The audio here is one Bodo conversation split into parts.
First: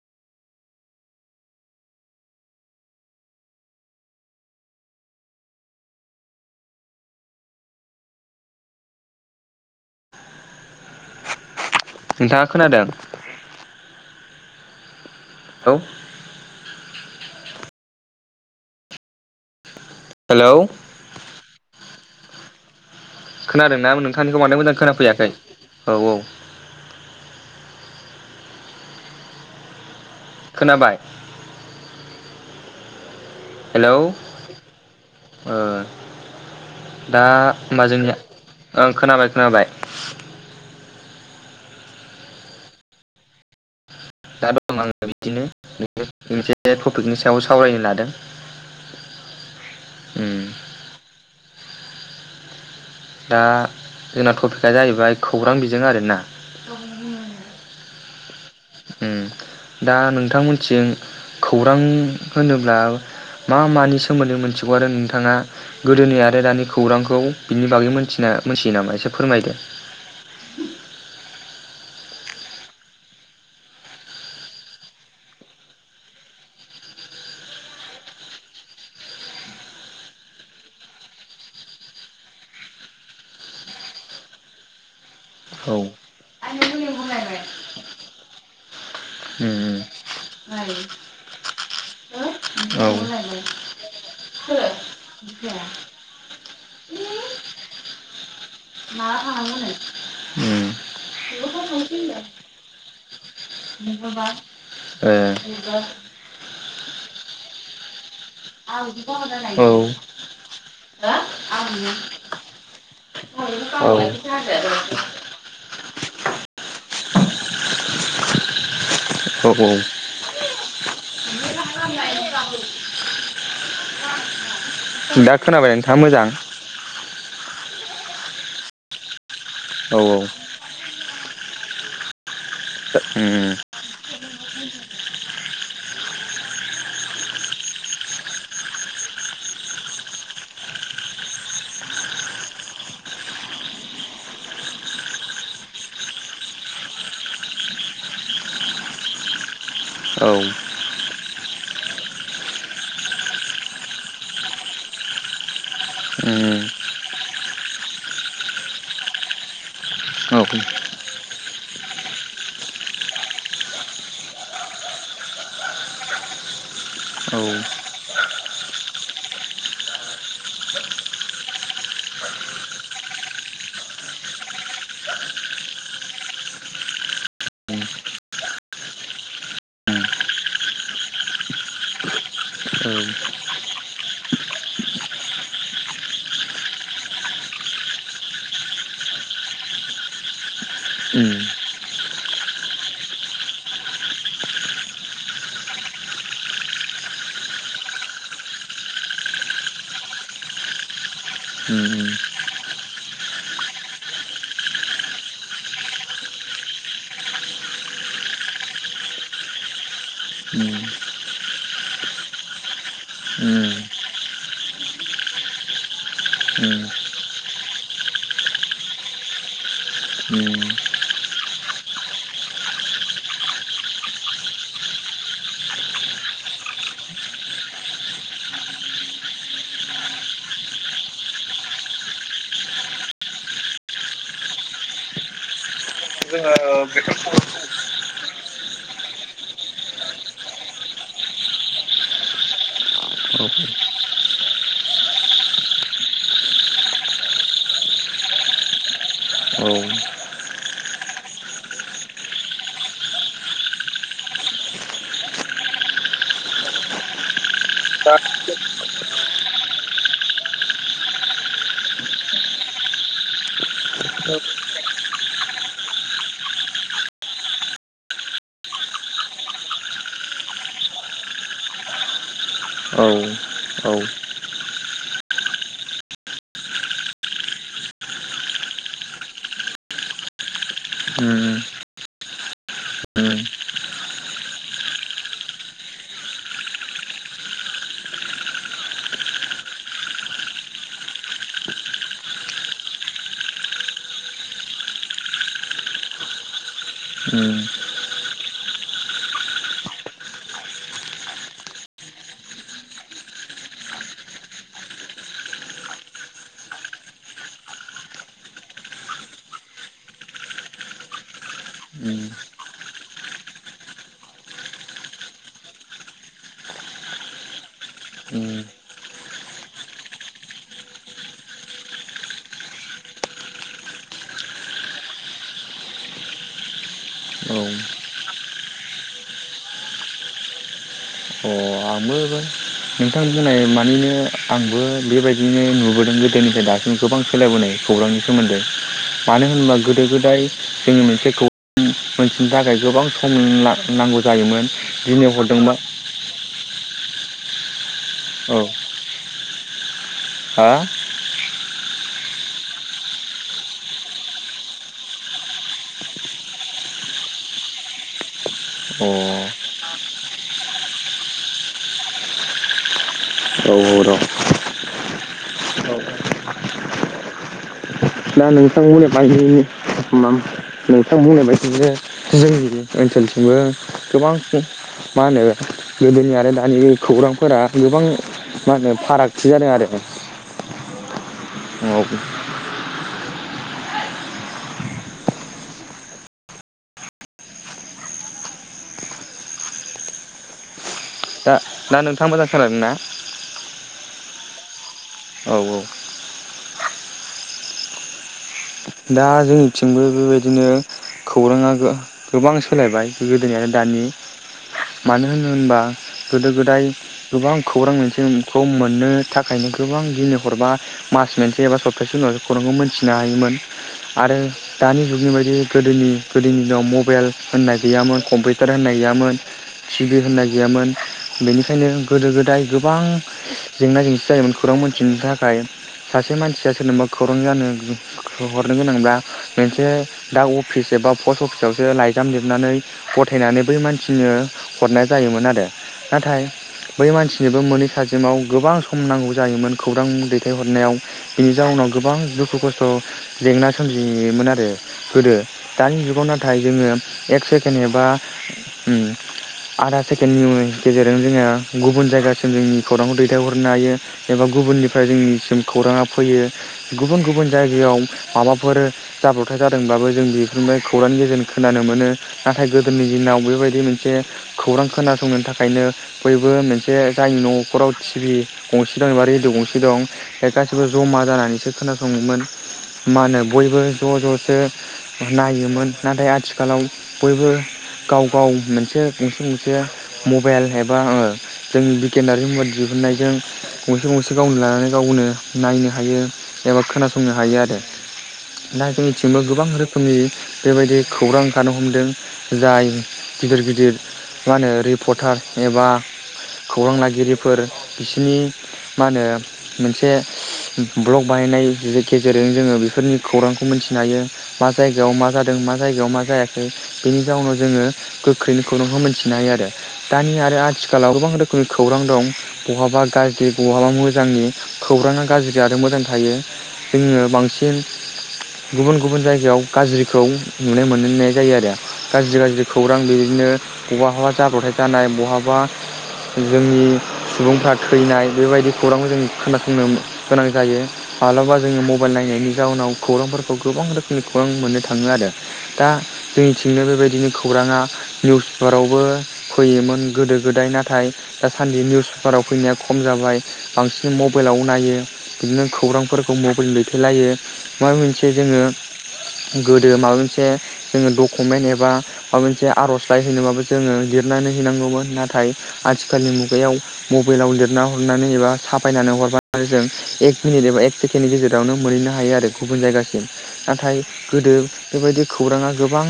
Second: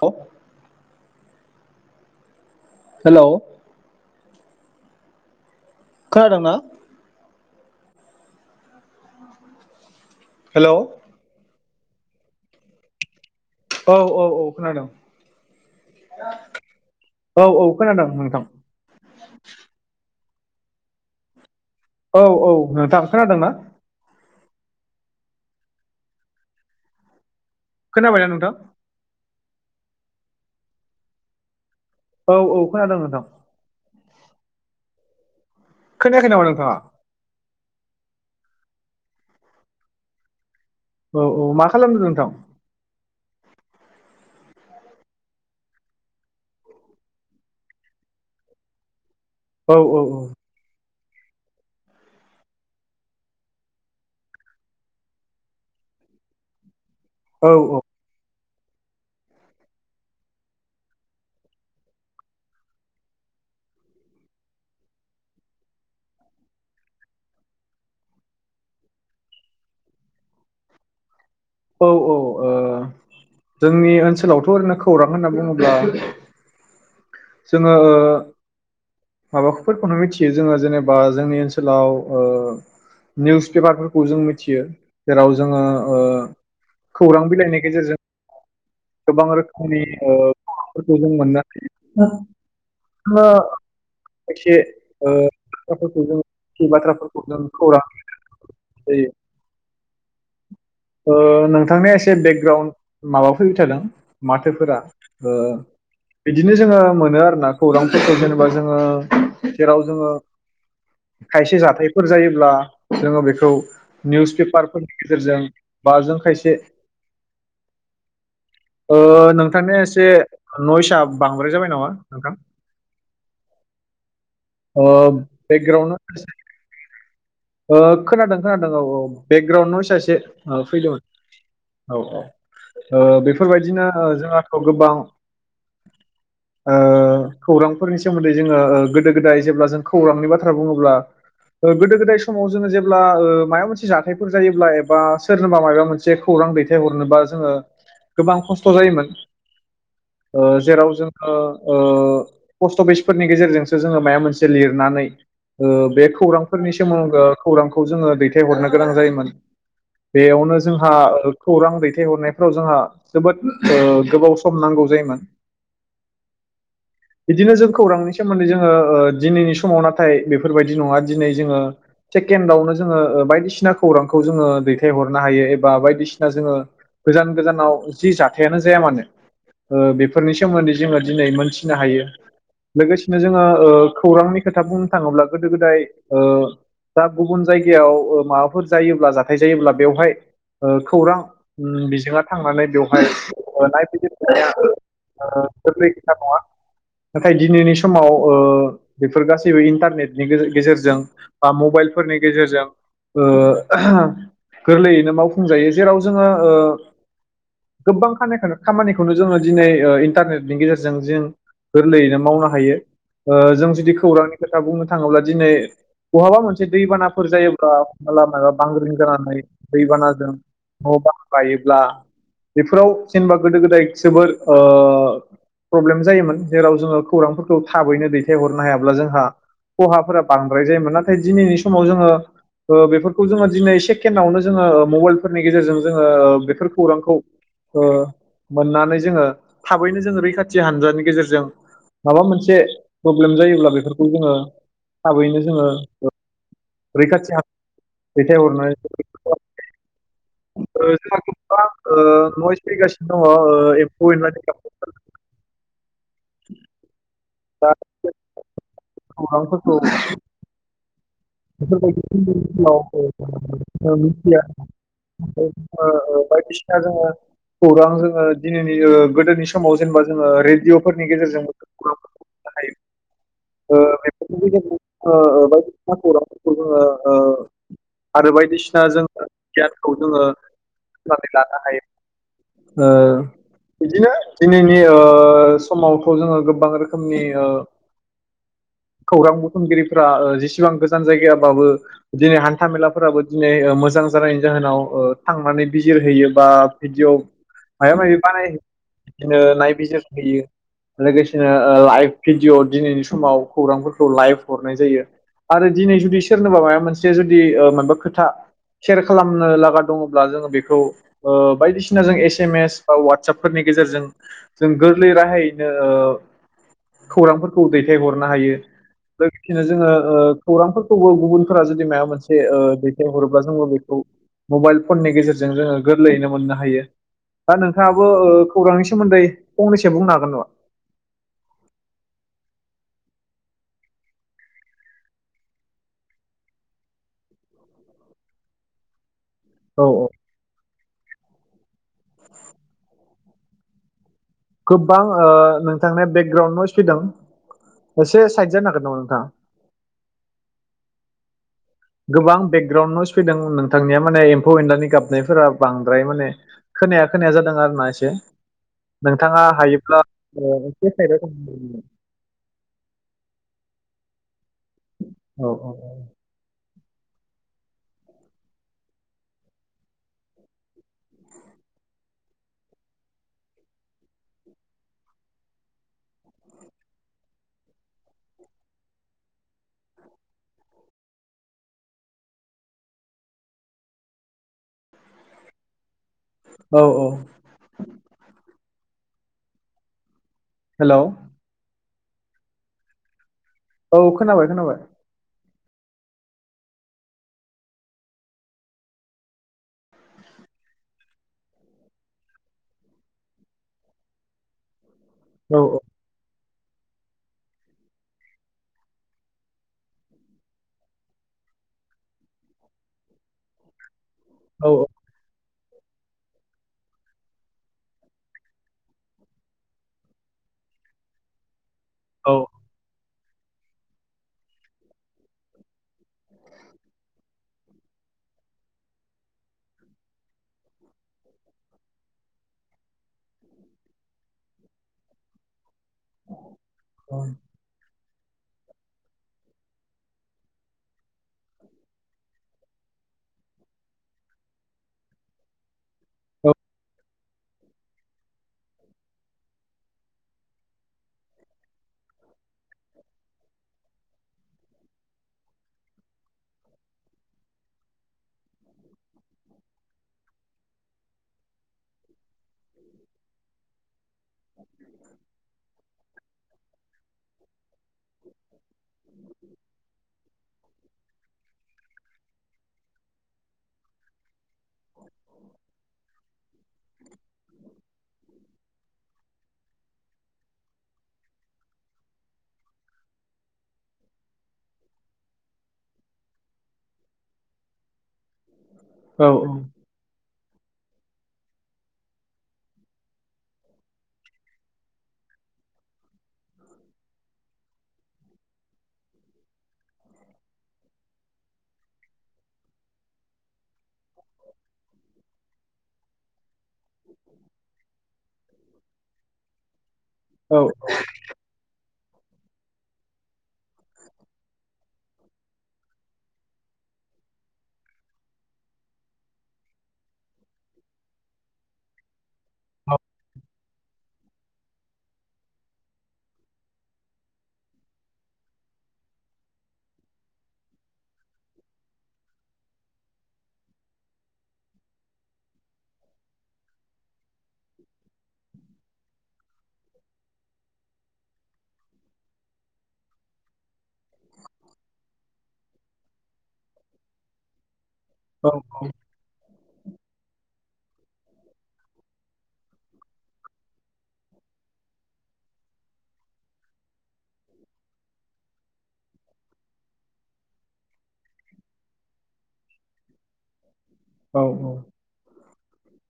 औ हेलौ खोनादोंना हेलौ नोंथाङा खोनादों औ औ औ खोनादों औ औ औ खोनादों नोंथां हेलौ औ औ नोंथां खोनादोंना? खोनादों ना नों थांनिखौ मानो मोजां खोनाफैयाखै औ औ खोनाबायना नोंथां? खोनाबाय औ औ खोनादों नोंथां हेलौ ओ खोनायाखै नामा नोंथाङा? दा होमबा जोंनिया ओं खोनाबाय खोनाबाय औ औ मा खालामदों नोंथां? दा दं आङो बिदिनो मोनसे टपिकनि सायाव सावरायनो लादों। औ औ औ। उम दा जोंना टपिकआ जाहैबाय खौरां बिजों आरोना। औ औ। ओम दा नोंथांमोनथिं खौरां होनोब्ला मा मानि सोमोन्दै मोनथिगौ आरो नोंथाङा गोदोनि आरो दानि खौरांखौ बिनि बागै मोनथिना मोनथियो नामा एसे फोरमायदो। औ औ ओ जोंनि ओनसोलावथ' ओरैनो खौरां होनना बुङोब्ला जोङो ओ माबाफोरखौनो मिथियो जोङो जेनेबा जोंनि ओनसोलाव ओ निउस पेपारफोरखौ जों मिथियो जेराव जोङो औ ओ खौरां बिलाइनि गेजेरजों। गोबां औ रोखोमनि ओ फोरखौ जों मोननो हायो औ हो खायसे ओ खोथाफोरखौ जों मिथियि बाथ्राफोरखौ जों खौरां जायो। ओ नोंथांनिया एसे बेकग्राउन्ड माबा फैबाय थादों माथ थोफोरा ओ बिदिनो जोङो मोनो आरोना खौरांफोरखौ जेनेबा जोङो जेराव जोङो। खायसे जाथायफोर जायोब्ला जोङो बेखौ औ निउस पेपारफोरनि गेजेरजों। बा जों खायसे ओ नोंथांनि एसे नयसआ बांद्राय जाबाय नामा नोंथां। अ दा खोनाबाय बेकग्राउन्ड नोंथाङा आ मोजां ओ खोनादों खोनादों औ औ बेकग्राउन्ड नइसा औ एसे। फैदोमोन। औ-औ ओ उम बेफोरबायदिनो ओ जोंहा खौ गोबां ओ खौरांफोरनि सोमोन्दै जोङो ओ गोदो गोदाय जेब्ला जों खौरांनि बाथ्रा बुङोब्ला ओ गोदो गोदाय समाव जोङो जेब्ला ओ माबा मोनसे जाथायफोर जायोब्ला एबा सोरनोबा मायबा मोनसे खौरां दैथाय हरनोबा जोङो गोबां खस्थ' जायोमोन औ ओ जेराव जोङो ओ पस्ट अफिसफोरनि गेजेरजोंसो जोङो माइबा मोनसे लिरनानै ओ बे उम खौरांफोरनि सोमोन खौरांखौ जोङो दैथायहरनो गोनां जायोमोन। औ बेयावनो जोंहा खौरां दैथायहरनायफ्राव जोंहा जोबोद ओ गोबाव सम नांगौ जायोमोन उम औ बिदिनो जों खौरांनि सोमोन्दै जोङो ओ दिनैनि समाव नाथाय बेफोरबायदि नङा दिनै जोङो सेकेणडआवनो जोङो ओ बायदिसिना खौरांखौ जोङो दैथ हरनो हायो एबा बायदिसिना जोङो गोजान गोजानाव जि जाथायानो जाया मानो ओ बेफोरनि सोमोन्दै जोङो दिनै मोनथिनो हायो उम लोगोसेनो जोङो ओ खौरांनि खोथा बुंनो थाङोब्ला गोदो गोदाय ओ दा गुबुन जायगायाव ओ माबाफोर जायोब्ला जाथाय जायोब्ला बेवहाय ओ खौरां बिजोङा थांनानै बेवहाय नायफैजिरफैनाय ओ गोरलै खोथा नङा नाथाय दिनैनि समाव ओ बेफोर गासैबो इन्टारनेटनि गेजेरजों बा उम उम उम मबाइलफोरनि गेजेरजों ओ गोरलैयैनो मावफुंजायो जेराव जोङो ओ गोबां खानायखोनो खामानिखौनो जोङो दिनै ओ इन्टारनेटनि गेजेरजों जों गोरलैयैनो मावनो हायो। ओ जों जुदि खौरांनि खोथा बुंनो थाङोब्ला दिनै बहाबा मोनसे उम दैबानाफोर जायोब्ला हमना ला बांग्रिं जनानै दैबानाजों उम न'बां बायोब्ला बेफोराव जेनबा गोदो गोदाय जोबोर ओ प्रब्लेम जायोमोन जेराव जोङो खौरांफोरखौ थाबैनो दैथाय हरनो हायाब्ला जोंहा खहाफोरा बांद्राय जायोमोन नाथाय दिनैनि समाव जोङो ओ बेफोरखौ जोङो ओ दैनै से केण्डआवनो जोङो मबाइलफोरनि गेजेरजों जोङो ओ औ बेफोर औ औ उम खौरांखौ ओ मोननानै जोङो थाबैनो जोङो रैखाथि हानजानि गेजेरजों माबा मोनसे प्रब्लेम जायोब्ला बेफोरखौ जोङो थाबैनो जोङो रैखाथि हा दैथाय हरनो [unintelligible] [unintelligible] नयेस फैगासिनो दङ ओ एम्फौ एनलानि गाबनाय [unintelligible] खौरांफोरखौ बेफोरबायदि [unintelligible] मिथिया ओ बायदिसिना जोङो खौरां जोङो दिनैनि ओ गोदोनि समाव जेनेबा जोङो रेडिअ'फोरनि गेजेरजोंबो खौरांफोरखौ मोननो हायोमोन ओ बेफोरनि गेजेरजों ओ बायदि खौरांफोरखौ जोङो ओ आरो बायदिसिना जोङो गियानखौ जोङो [unintelligible] नानै लानो हायो। ओ बिदिनो दिनैनि समाव ओ जोङो गोबां रोखोमनि ओ खौरां बुथुमगिरिफ्रा जिसिबां गोजान जायगायाबाबो दिनै हान्थाामेलाफोराबो दिनै मोजां जानायनि जाहोनाव ओ थांनानै बिजिरहयो बा भिडिअ' मायबा मायबि बानाययो बिदिनो नायबिजिरहैयो लोगोसेनो ओ लाइभ भिडिअ दिनैनि समाव खौरांफोरखौ लाइभ हरनाय जायो। आरो दिनै जुदि सोरनोबा माबा मोनसे जुदि ओ माबा खोथा सेयार खालामनो लागा दङब्ला जोङो बेखौ ओ बायदिसिना जों एस उम एम एस बा वाटसापफोरनि गेजेरजों जों गोरलै राहायैनो ओ खौरांफोरखौ दैथायहरनो उम हायो लोगोसेनो जोङो ओ खौरांफोरखौबो गुबुनफोरा जुदि मायबा मोनसे ओ दैथायहरोब्ला जोङो बेखौ मबाइल फननि गेजेरजों जोङो गोरलैयैनो मोननो हायो दा उम औ नोंथाङाबो ओ खौरांनि सोमोन्दै फंनैसो बुंनो हागोन नामा? अ आंबो नोंथां बुंनाय मानिनो आंबो बेबायदिनो नुबोदों गोदोनिफ्राय दासिम गोबां सोलायबोनाय खौरांनि सोमोन्दै। मानो होनोबा औ औ गोदो गोदाय जोंनि मोनसे खौ मोनथिनो थाखाय गोबां सम नां-नांगौ गोबां ओ नोंथांनि बेकग्राउन्डआव नयेस फैदों। एसे साइद औ जानो हागोन‌ नामा नोंथाङा? हा गोबां बेकग्राउन्ड नयेस फैदों नोंथांनिया माने एम्फौ एनलानि गाबनायफोरा बांद्राय माने खोनाया खोनाया जादों आरो ना एसे अ नोंथाङा औ हायोब्ला एसे ओ साइदआव [unintelligible] औ र' औ औ औ दा नोंथां बुंनाय बादियैनो नोंथां बुंनाय बायदिनो जोंनि ओनसोलथिंबो गोबां मा होनो गोदोनि आरो दानि खौरांफोरा गोबां मा होनो फारागथि जादों आरो। औ औ औ हेलौ दा दा नोंथाङा मोजां खोनादों ना? औ खोनाबाय खोनाबाय। औ औ। दा जोंनिथिंबो बेबायदिनो खौराङा गो-गोबां सोलायबाय गोदोनि आरो दानि। मानो औ होन-होनबा गोदो गोदाय गोबां खौरां मोनसेखौ मोननो थाखायनो गोबां दिनै हरबा मास मोनसे एबा सप्तासे उनावसो खौरांखौ मोनथिनो हायोमोन। आरो औ दानि जुगनि बायदि गोदोनि गोदोनि दिनाव मबेल होननाय गैयामोन कम्पिटार होननाय गैयामोन टिभि होननाय गैयामोन बेनि खायनो गोदो औ गोदाय गोबां जेंना जेंसि जायोमोन खौरां मोनथिनो थाखाय सासे मानसिया सोरनोबा खौरां जानो हरनो गोनांब्ला मोनसे दा अफिस एबा पस्ट अफिसावसो लाइजाम लिरनानै गथायनानै बै मानसिनो हरनाय जायोमोन आरो। नाथाय बै औ मानसिनिबो मोनहै थाजिमाव गोबां सम नांगौ जायोमोन खौरां दैथायहरनायाव बिनि जाउनाव गोबां दुखु खस्थ' जेंना सोमजियोमोन आरो गोदो। दानि जुगाव नाथाय जोङो एक सेकेण्ड एबा उम आधा सेकेण्डनि गेजेरजों जोङो गुबुन जायगासिम जोंनि खौरांखौ दैथायहरनो हायो एबा गुबुननिफ्राय जोंनिसिम खौराङा फैयो गुबुन गुबुन जायगायाव माबाफोर जाब्र'बथाय जादोंब्लाबो जों बेफोरनिफ्राय खौरांनि गेजेरजों खोनानो मोनो। नाथाय गोदोनि दिनाव बेबायदि मोनसे खौरां खोनासंनो थाखायनो बयबो मोनसे बे जाय न' खराव टिभि गंसे दं एबा रेदिअ' गंसे दं बे गासिबो जमा जानानैसो खोनासङोमोन। मा होनो बयबो ज' ज' सो नायोमोन नाथाय आथिखालाव बयबो गाव गाव मोनसे गंसे गंसे मबाइल एबा ओ जोंनि बिगियानारि मबाइल दिहुनन्नायजों गंसे गंसे गावनो लानानै गावनो नायनो हायो एबा खोनासंनो हायो आरो‌ दा औ जोंनिथिंबो गोबां रोखोमनि बेबायदि खौरां ओंखारनो हमदों जाय गिदिर गिदिर मा होनो रिपर्टार एबा खौरां लागिरिफोर बिसिनि मा होनो मोनसे ब्लक बानायनाय गेजेरजों जोङो बेफोरनि खौरांखौ मिथिनो हायो मा जायगायाव मा जादों मा जायगायाव मा जाया खै बेनि जाउनाव जोङो गोख्रैनो खौरांखौ मिथिनो हायो आरो दानि आरो औ आथिखालाव गोबां रोखोमनि खौरां दं बहाबा गाज्रि बहाबा मोजांनि खौरां आ गाज्रि आरो मोजांनि थायो जोङो बांसि सिन गुबुन गुबुन जायगायाव गाज्रिखौ नुनो मोननाय जायो आरो गाज्रि गा ज्रि खौरां बिदिनो बबा बबा जाब्रबथाय जानाय बहाबा जोंनि सुबुंफ्रा थैनाय बेबायदि खौरांखौ जों खोनासंनो गोनां जायो माब्लाबा जोङो मबाइल नायनाय नि जाउनाव खौरांफोरखौ गोबां रोखोमनि खौरां मोननो थाङो आरो दा जोंनिथिंनो बेबायदिनो खौराङा निउस पेपाराव बो फैयोमोन गोदो गोदाय नाथाय दासान्दि निउस पेपाराव फैनाया खम जाबाय बांसिन मबाइलाव नायो बिदिनो खौरांफोरखौ मबाइल लेथेलायो माबा मोनसे औ जोङो गोदो माबा मोनसे जोङो डकुमेन्ट एबा माबा मोनसे आर'जलाइ हैनोबाबो जोङो लिरनानै हैनांगौमोन नाथाय आथिखालनि मुगायाव मबाइलाव लिरना हरनानै एबा साफायनानै हरबानो जों एक मिनिट एबा एक सेकेणडनि गेजेरावनो मोनहैनो ह हायो आरो गुबुन जायगासिम नाथाय औ गोदो बेबायदि खौराङा गोबां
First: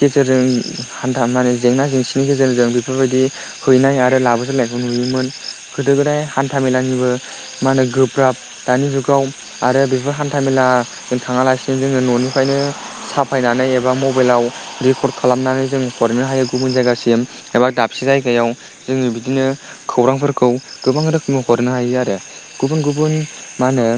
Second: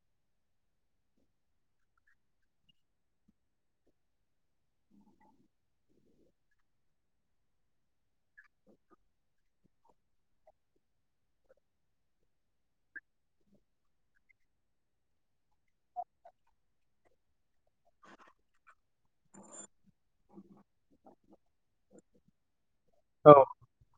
गेजेरजों हान्था माने जेंना जेंसिनि गेजेरजों बेफोरबायदि हैनाय आरो लाबोजोननायखौ नुयोमोन गोदो गोदाय हान्थाामेलानिबो मा होनो गोब्राब दानि जुगाव आरो बे बो हान्था मेलाजों थाङालासिनो जोङो न'निफ्रायनो साफायनानै एबा मबाइलाव रेकर्ड खालामनानै जों हरनो हायो गुबुन जायगासिम एबा दाबसे जायगायाव जोङो बिदिनो खौरांफोरखौ गोबां रोखोमै हरनो हायो आरो गुबुन गुबुन मा होनो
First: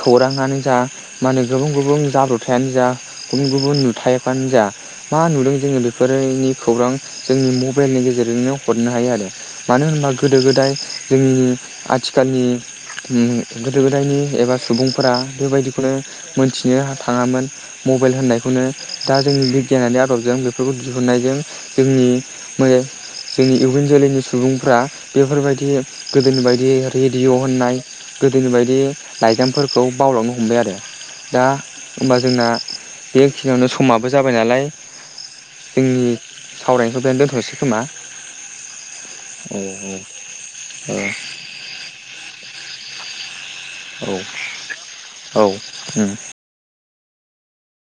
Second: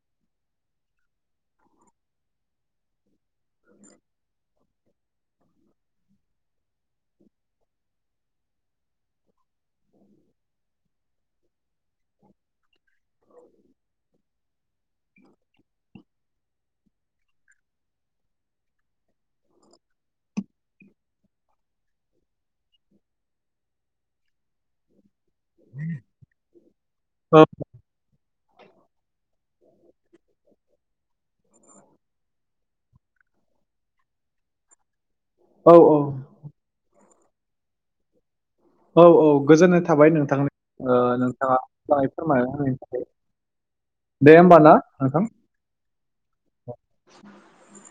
खौराङानो जा माने गुबुन गुबुन जाब्रबथायानो जा गुबुन गुबुन नुथायफ्रानो जा मा नुदों जोङो बेफोरनि खौरां जोंनि मबाइलनि गेजेरजोंनो हरनो हायो आरो मानो होनबा गोदो गोदाय जोंनि आथिखालनि गोदो गोदायनि एबा फोरा बेबायदिखौनो मोनथिनो थाङामोन मबाइल होननायखौनो दा जोंनि बिगियानारि आदबजों बेफोरखौ दिहुननायजों जोंनि जोंनि इयुन जोलैनि सुबुंफ्रा बेफोरबायदि गोदोनि बायदि रेडिय' औ होननाय गोदोनि बायदि फोरखौ बावलावनो हमबाय आरो दा होमबा जोंना बे खिनियावनो समाबो जाबाय नालाय औ औ जोंनि सावराय बेहायनो दोनथ'सै खोमा। औ औ गोजोननाय थाबाय नोंथांनि नोंथाङा मा फोरमाय [inaudible] औ औ। [inaudible]